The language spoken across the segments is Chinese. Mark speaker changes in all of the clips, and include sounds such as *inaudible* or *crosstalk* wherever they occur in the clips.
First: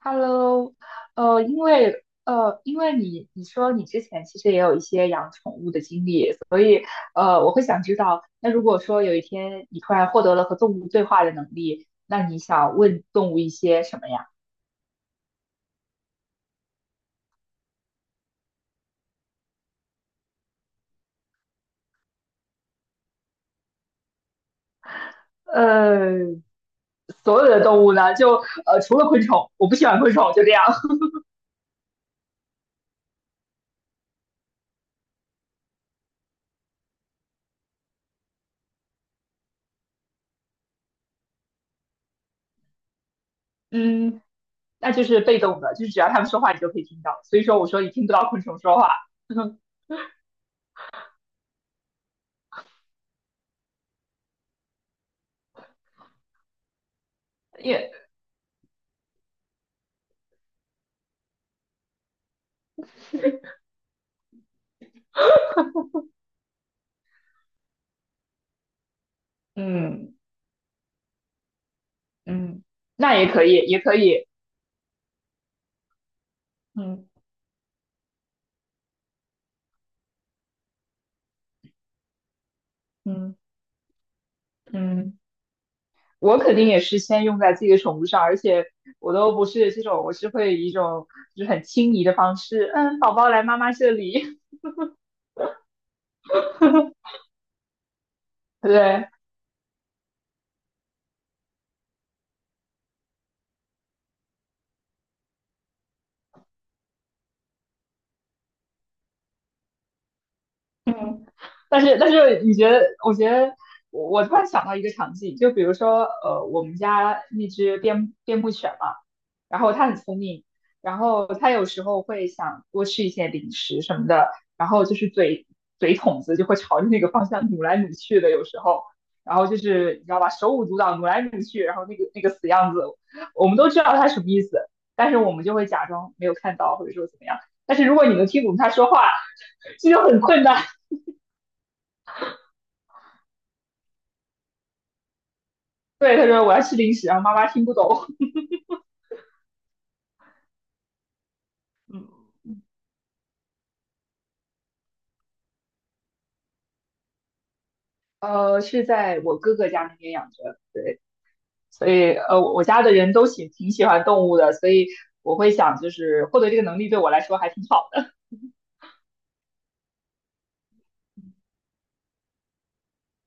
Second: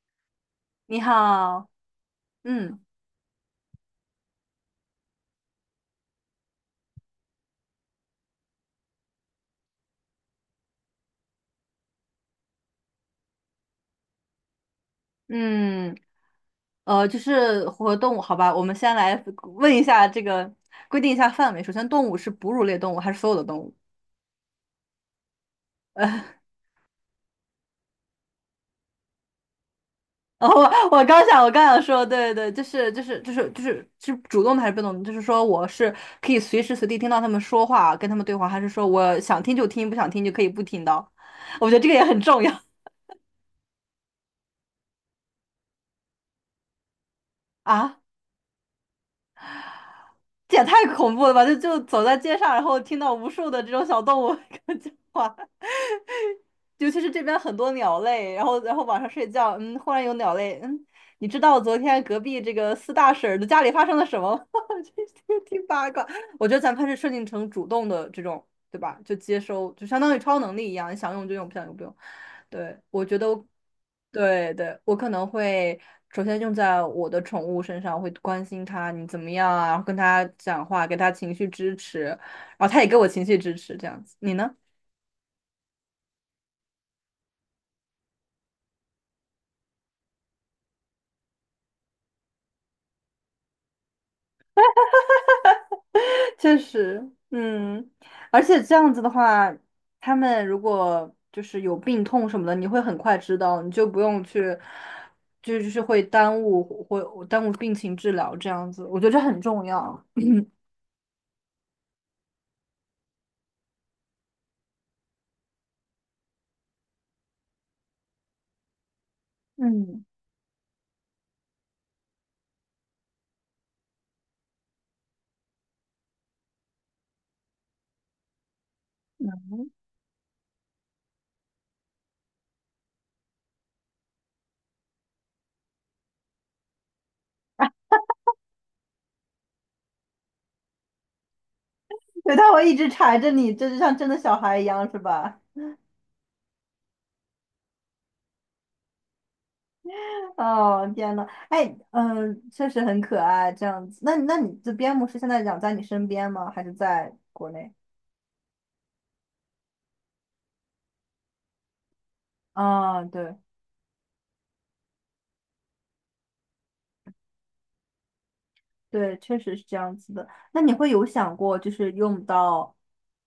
Speaker 1: Hello,
Speaker 2: 你
Speaker 1: 因
Speaker 2: 好，
Speaker 1: 为因
Speaker 2: 嗯
Speaker 1: 为你说你之前其实也有一些养宠物的经历，所以我会想知道，那如果说有一天你突然获得了和动物对话的能力，那你想问动物一些什么呀？
Speaker 2: 嗯，就是和动物，好吧，我们先来问一下这个，规定一下范围。首先，动物是哺乳类动物还是所有的动物？呃，
Speaker 1: 呃，所有的动物呢，就除了昆虫，我不喜欢昆虫，
Speaker 2: *laughs*
Speaker 1: 就
Speaker 2: 哦，
Speaker 1: 这样。
Speaker 2: 我刚想，我刚想说，对对，就是是主动的还是被动的？就是说，我是可以随时随地听到他们说话，跟他们对话，还是说我想听就听，不想听就可以不听到？*laughs* 我觉得这个也很重要。
Speaker 1: *laughs* 嗯，那就是被动的，就是只要它们说话，你就可以听到。所以说，我说你
Speaker 2: 啊，
Speaker 1: 听不到昆虫说话，*laughs*
Speaker 2: 这也太恐怖了吧！就走在街上，然后听到无数的这种小动物 *laughs* 跟我讲话。尤其是这边很多
Speaker 1: 也
Speaker 2: 鸟类，然后晚上睡觉，忽然有鸟类，你知道昨天隔壁这个四大婶儿的家里发生了什么吗？*laughs* 这听八卦，我觉得咱们还是设定成主动的这种，对吧？就接收，就相当
Speaker 1: 嗯
Speaker 2: 于超能力一样，你想用就用，不想用不用。
Speaker 1: 嗯，
Speaker 2: 对，我
Speaker 1: 那
Speaker 2: 觉
Speaker 1: 也
Speaker 2: 得我
Speaker 1: 可以，也可以，
Speaker 2: 对，我可能会首先用在
Speaker 1: 嗯。
Speaker 2: 我的宠物身上，会关心它你怎么样啊，跟它讲话，给它情绪支持，然后它也给我情绪
Speaker 1: 嗯
Speaker 2: 支持，这样子。你呢？
Speaker 1: 嗯，我肯定也是先用在自己的宠物上，而且我都不是这种，我是会以一种就是很轻昵的方式，嗯，宝宝来妈妈这里，
Speaker 2: 确实，嗯，而且
Speaker 1: *laughs*
Speaker 2: 这样子的
Speaker 1: 对，
Speaker 2: 话，他们如果就是有病痛什么的，你会很快知道，你就不用去，就就是会耽误病情治疗这样子，我觉得这很重要。
Speaker 1: 嗯，但是，你觉得？我觉得我突然想到一个场景，就比如说，我们家那只边牧犬嘛，然后它很
Speaker 2: 嗯，
Speaker 1: 聪明，然后它有时候会想多吃一些零食什么的，然后就是嘴筒子就会朝着那个方向努来努去的，有时候，然后就是你知道吧，手舞足蹈努来努去，然后那个死样子，我们都知道它什么意思，但是我们就会假装没有看到，或者说怎么样。但是如果你能听懂它说话，这就很困难。
Speaker 2: 对，他会一直缠着你，这就像真的小孩一样，是吧？
Speaker 1: 对，他说我要吃零食，然后妈妈听不懂。
Speaker 2: 哦，天呐，哎，嗯，确实很可爱，这样子。那那你这边牧师现在养在你身边吗？还是在国内？
Speaker 1: 是在我哥哥家那边养着，对，所以我家的
Speaker 2: 啊，
Speaker 1: 人都
Speaker 2: 对。
Speaker 1: 挺喜欢动物的，所以我会想，就是获得这个能力对我来说还挺好。
Speaker 2: 对，确实是这样子的。那你会有想过，就是用到，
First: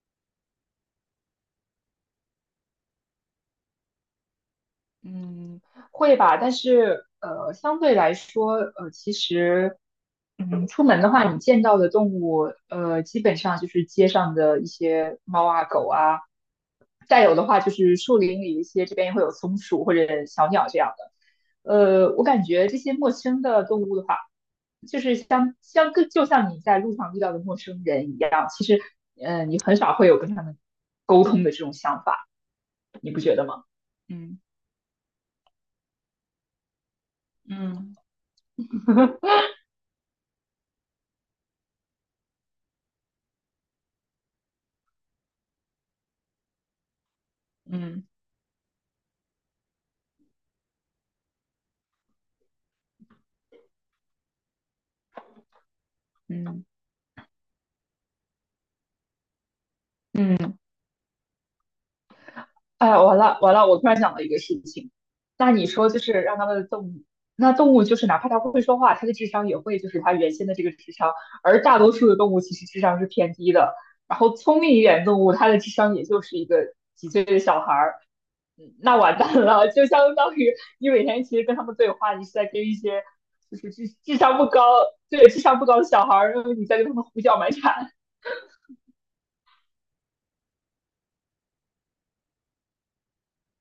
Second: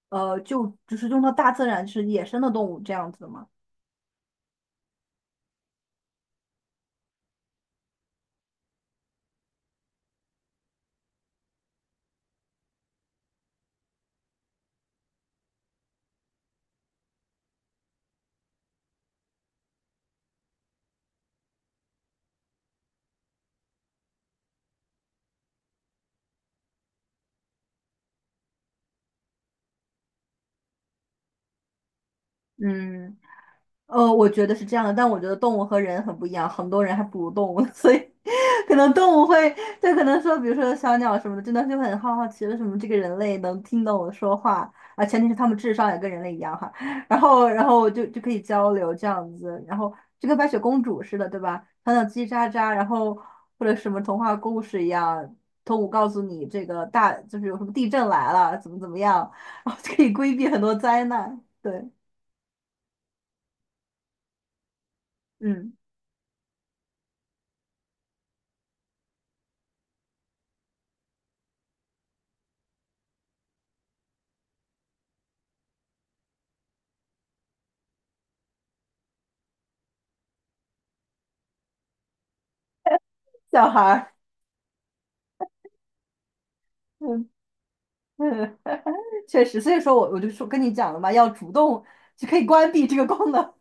Speaker 2: 用到大自然，就是野生的动物这样子的吗？
Speaker 1: 嗯，会吧，但是相对来说，其实，嗯，出门的话，你见到的动物，基本上就是街上的一些猫啊、狗啊，再有的话就是树林里一些，这边也会有松鼠或者小鸟这样的。我感觉这些陌生的动物的话，就是像像跟就像你在路上遇到的陌生人一样，其实，你很少会有跟他们沟通的这种想法，你
Speaker 2: 嗯。
Speaker 1: 不觉得吗？
Speaker 2: 我
Speaker 1: 嗯
Speaker 2: 觉得是这样的，但我觉得动物和人很不一样，很多人还不如动物，所
Speaker 1: 嗯，
Speaker 2: 以 *laughs* 可能动物会，就可能说，比如说小鸟什么的，真的就很好奇为什么这个人类能听懂我说话啊，前提是他们智商也跟人类一样哈，*laughs* 然后然后
Speaker 1: 嗯
Speaker 2: 就就可以交流这样子，然后就跟白雪公主似的，对吧？讲讲叽叽喳喳，然后或者什么童话故事一样，动物告诉你
Speaker 1: 嗯
Speaker 2: 这个大就是有什么地震来了，怎么怎么样，*laughs* 然后就可以规避
Speaker 1: 嗯，
Speaker 2: 很多灾难，对，
Speaker 1: 哎呀，完了完了，我突然想到一个事情，那你
Speaker 2: 嗯，
Speaker 1: 说就是让他们的动物，那动物就是哪怕它会说话，它的智商也会就是它原先的这个智商，而大多数的动物其实智商是偏低的，然后聪明一点动物，它的智商也就是一个几岁的小孩儿，嗯那完蛋了，就相当于你每天其实跟他们对话，你是在跟一些就
Speaker 2: 小
Speaker 1: 是
Speaker 2: 孩
Speaker 1: 智
Speaker 2: 儿。
Speaker 1: 商不高，对，智商不高的小孩儿，然后你在跟他
Speaker 2: *laughs*
Speaker 1: 们胡
Speaker 2: 嗯
Speaker 1: 搅蛮缠，
Speaker 2: 嗯，*laughs* 确实，所以说我就说跟你讲了嘛，要主动就可以关闭这个功能。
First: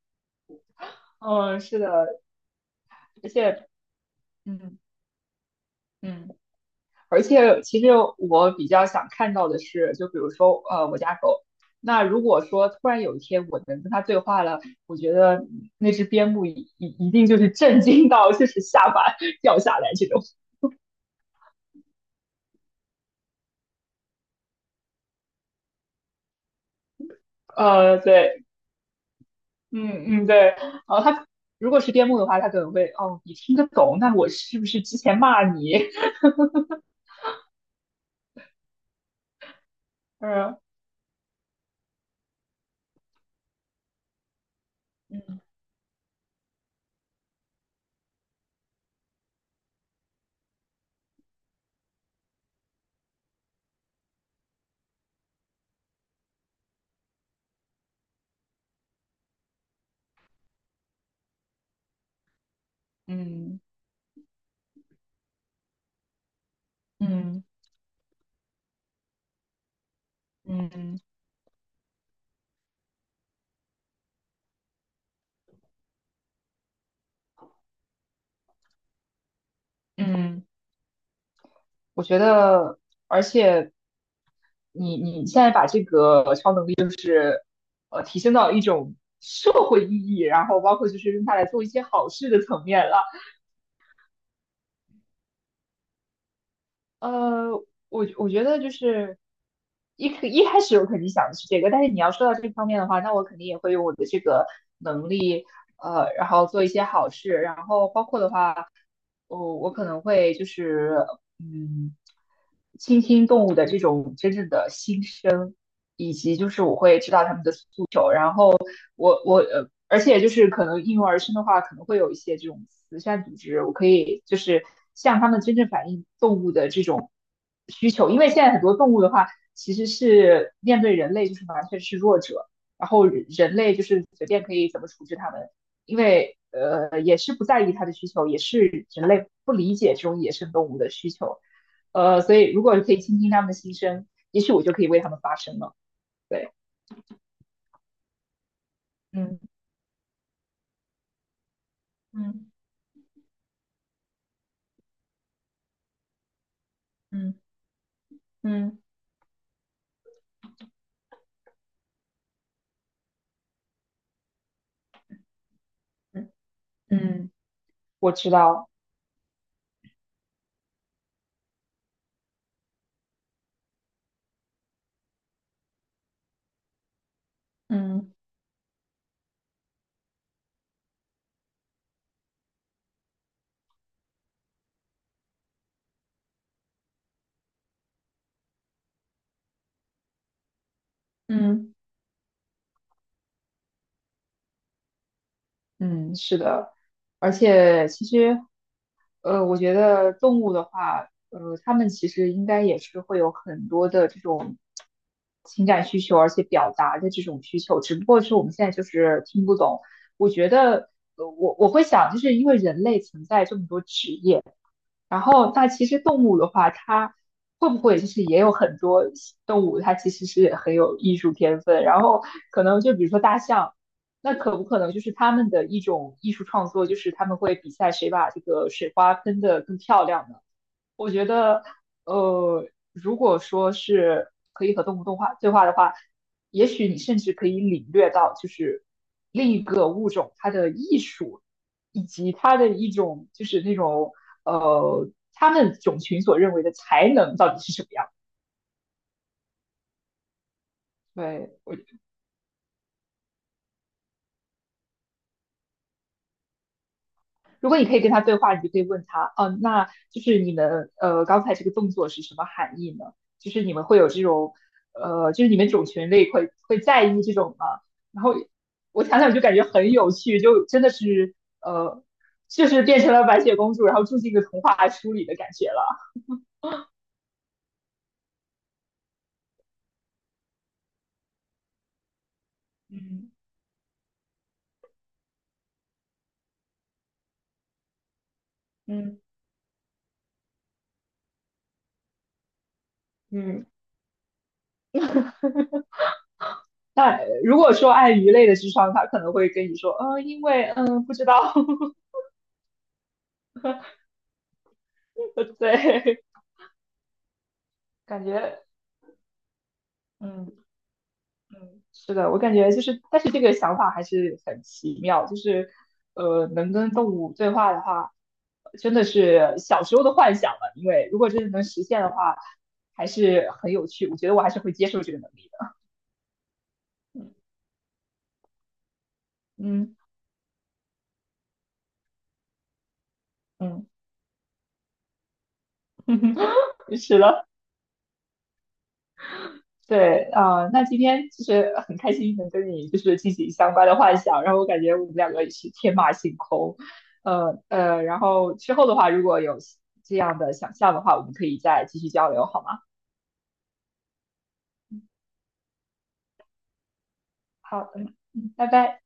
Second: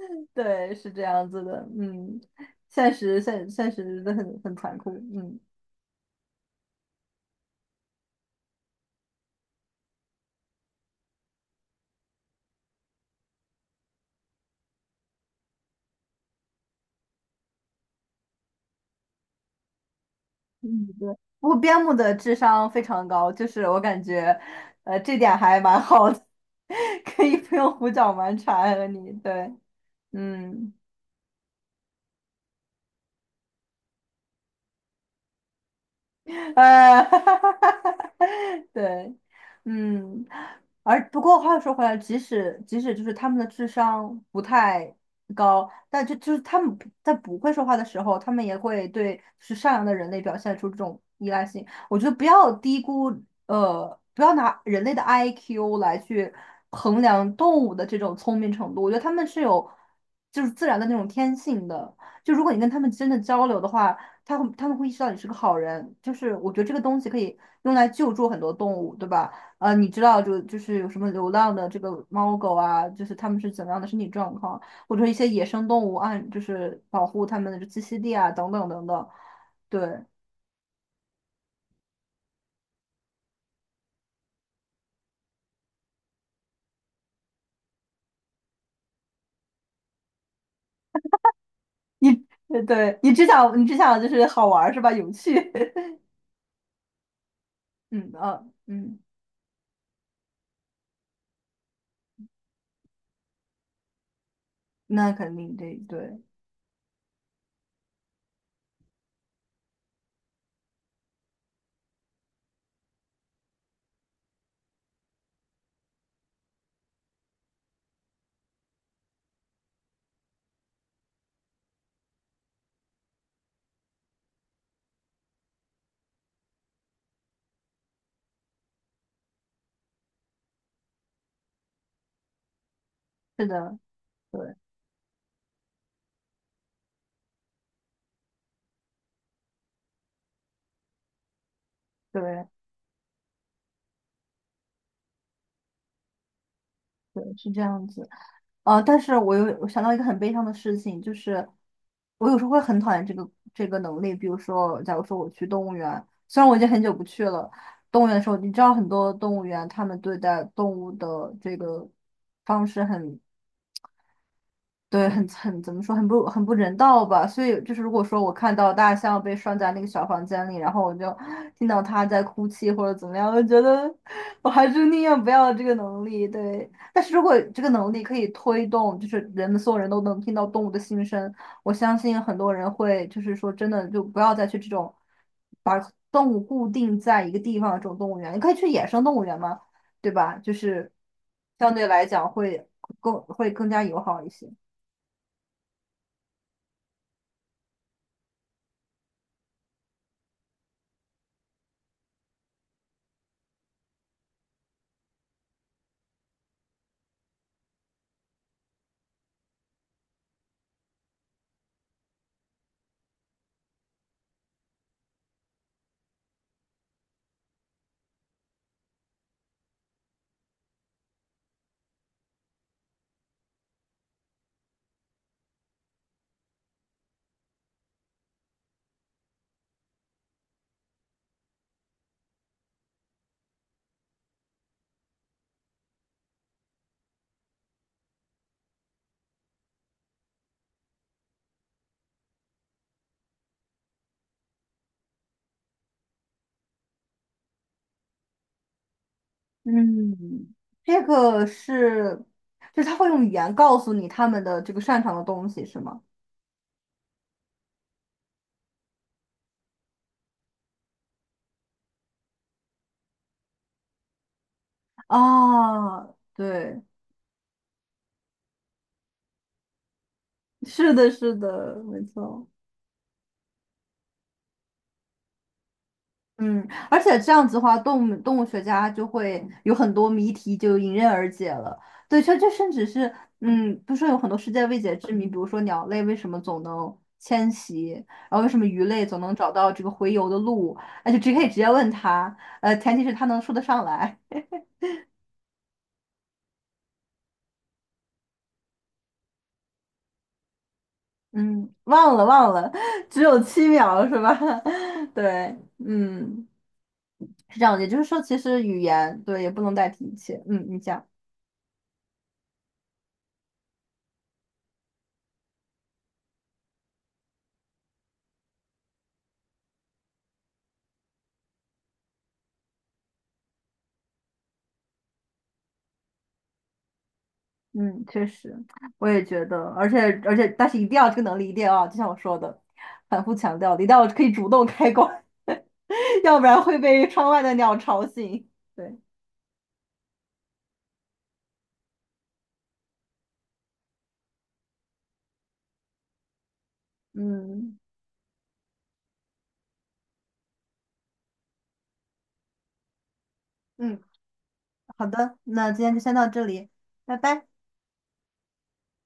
Speaker 2: *laughs* 对，是这
Speaker 1: *laughs*
Speaker 2: 样子
Speaker 1: 嗯，
Speaker 2: 的，
Speaker 1: 是
Speaker 2: 嗯，
Speaker 1: 的，
Speaker 2: 现实
Speaker 1: 而
Speaker 2: 现
Speaker 1: 且，
Speaker 2: 现实真的很残
Speaker 1: 嗯
Speaker 2: 酷，嗯
Speaker 1: 嗯。而且其实我比较想看到的是，就比如说呃我家狗，那如果说突然有一天我能跟它对话了，我觉得那只边牧一定就是震惊到就是下巴掉下来这种。
Speaker 2: 嗯，对。不过边牧的智商非常高，就是我感觉，呃，这点还蛮好的，*laughs* 可以不用胡搅蛮
Speaker 1: 对，
Speaker 2: 缠和你，对，
Speaker 1: 嗯嗯对，
Speaker 2: 嗯。
Speaker 1: 然后它如果是边牧的话，它可能会哦你听得懂，那我是不是之前骂你？*laughs*
Speaker 2: 呃，*laughs* 对，嗯，
Speaker 1: 嗯
Speaker 2: 而不过话又说回来，即使就是他们的智商不太高，但就是他们不会说话的时候，他们也会对是善良的人类表现出这种依赖性。我觉得不要低估，呃，不要拿人类的 IQ 来去衡量动物的这种聪明程度。我觉得他们是有就是自然的那种天性的。就如果你跟他们真的交流
Speaker 1: 嗯
Speaker 2: 的话。他们会意识到你是个好人，就是我觉得这个东西可以
Speaker 1: 嗯
Speaker 2: 用来救助很多动物，对吧？你知道就就
Speaker 1: 嗯
Speaker 2: 是有什
Speaker 1: 嗯
Speaker 2: 么流浪的这个猫狗啊，就是它们是怎么样的身体状况，或者一些野生动物按就是保护它们的栖息地啊，等等等等。对
Speaker 1: 嗯，我觉得，而且。你你现在把这个超能力。提升到一种社会意义，然后包括就是用它来做一些好
Speaker 2: 你，
Speaker 1: 事的层面了。
Speaker 2: 对你只想就是好玩儿是吧？有趣，
Speaker 1: 呃，
Speaker 2: *laughs*
Speaker 1: 我
Speaker 2: 嗯
Speaker 1: 我
Speaker 2: 啊
Speaker 1: 觉得就
Speaker 2: 嗯，
Speaker 1: 是一开始我肯定想的是这个，但是你要说到这方面的话，那我肯定也会用我的这个能
Speaker 2: 那肯
Speaker 1: 力，
Speaker 2: 定得对，
Speaker 1: 然后做一些好事，然后包括的话。哦，我可能会就是，嗯，倾听动物的这种真正的心声，以及就是我会知道它们的诉求，然后我而且就是可能应运而生的话，可能会有一些这种慈善组织，我可以就是向他们真正反映动物的这种需求，因为现在很多动物的话，其实是面对人类就是完全是弱者，然后
Speaker 2: 是
Speaker 1: 人类
Speaker 2: 的，
Speaker 1: 就是随便可
Speaker 2: 对
Speaker 1: 以怎么处置它们。因为也是不在意它的需求，也是人类不理解这种野生动物的需求，所
Speaker 2: 对
Speaker 1: 以如果可以倾听他们的心声，也许我就可以为他们发声了。对，
Speaker 2: 对，是这样子。呃，但是我又
Speaker 1: 嗯
Speaker 2: 我想到一个很悲伤的事情，就是我有时候
Speaker 1: 嗯
Speaker 2: 会很讨厌这个这个能力。比如说，假如说我去动物园，虽然我已经很久不去
Speaker 1: 嗯
Speaker 2: 了，动物园的时候，你知道
Speaker 1: 嗯
Speaker 2: 很多动物园他们对待动物的这个方式很对，很怎么说，
Speaker 1: 嗯
Speaker 2: 很不人道吧？
Speaker 1: 嗯，
Speaker 2: 所以就是，如果
Speaker 1: 我
Speaker 2: 说
Speaker 1: 知
Speaker 2: 我看
Speaker 1: 道，
Speaker 2: 到大象被拴在那个小房间里，然后我就听到它在哭泣或者怎么样，我觉得我还是宁愿不要这个能力。对，但是如果这个能力
Speaker 1: 嗯
Speaker 2: 可以推动，就是人们所有人都能听到动物的心声，我相信很多人会就是说真的就不要再去这种把动物固定在一个地方的这种动物园，你可以去野生动物园嘛，对吧？就是相
Speaker 1: 嗯
Speaker 2: 对来讲会更加友好一些。
Speaker 1: 嗯，是的，而且其实我觉得动物的话，它们其实应该也是会有很多的这种情感需求，而且表达的这种需求，只不过是我们现在就是听不懂。我觉得，我会想，就是因为人类存在这么多职业。然后，那其实动物的话，它会不会就是也有很多动物，它其实是很有艺术天分。然后，可能就比如说大象，那可不可能就是他们的一种艺术创作，就是他们会比赛谁把这个水花喷得更漂亮呢？我觉得，如果说是可以和动物动画对话的话，也许你甚至可以领略到，就是另一个物种它的艺术，以及它的一种就是那种他们种群所认为的才能到底是什么样。
Speaker 2: 嗯，这个
Speaker 1: 对，我。
Speaker 2: 是，就是他会用语言告诉你他们的这个擅长的东西，是吗？
Speaker 1: 如果你可以跟他对话，你就可以问他，嗯、那就是你们刚才这个动作是什么含义呢？就是你们会有这种就是你们种
Speaker 2: 啊，
Speaker 1: 群类会
Speaker 2: 对，
Speaker 1: 在意这种吗？然后我想想就感觉很有趣，就真的
Speaker 2: 是的，是
Speaker 1: 是
Speaker 2: 的，没
Speaker 1: 呃，
Speaker 2: 错。
Speaker 1: 就是变成了白雪公主，然后住进一个童话书里的感觉了。
Speaker 2: 嗯，而且这样子的话，动物动物学家就会有很多谜题就迎刃而解了。对，这这甚至是，
Speaker 1: 嗯
Speaker 2: 嗯，不是说有很多世界未解之谜，比如说鸟类为什么总能迁徙，然后为什么鱼类总
Speaker 1: 嗯
Speaker 2: 能找到这个洄游的路，那就直接可以直接问他，呃，前提是他能说得
Speaker 1: 嗯，
Speaker 2: 上来。
Speaker 1: 那如果说按鱼类的智商，他可能会跟你说，嗯、因为嗯、不知道，
Speaker 2: 嗯，忘了忘了，只有七秒是吧？*laughs* 对，
Speaker 1: *laughs* 对，
Speaker 2: 嗯，是这样的。也就是说，
Speaker 1: 感
Speaker 2: 其实
Speaker 1: 觉
Speaker 2: 语言对也不能代替一切。
Speaker 1: 嗯
Speaker 2: 嗯，你讲，
Speaker 1: 嗯，是的，我感觉就是，但是这个想法还是很奇妙，就是，能跟动物对话的话，真的是小时候的幻想了。因为如果真的能实现的话，还是很有趣。我觉得我还是会接受这个能力的。
Speaker 2: 嗯，确实，我也觉得，而
Speaker 1: 嗯
Speaker 2: 且而且，但是一定要这个能力一定要，就像我说的，反复强调的，一
Speaker 1: 嗯，
Speaker 2: 定要可以主动开关，*laughs* 要不然会
Speaker 1: *laughs*
Speaker 2: 被
Speaker 1: 是
Speaker 2: 窗外
Speaker 1: 的。
Speaker 2: 的鸟吵醒。对，
Speaker 1: 对，啊，那今天就是很开心能跟你就是进行相关的幻想，然后我感觉我们两个也是天马行空，
Speaker 2: 嗯
Speaker 1: 然后之后的话如果有这样的想象的话，我们可以再继续交流，好吗？
Speaker 2: 嗯，好的，那今天就先到这里，拜拜。
Speaker 1: 好，嗯，嗯拜拜。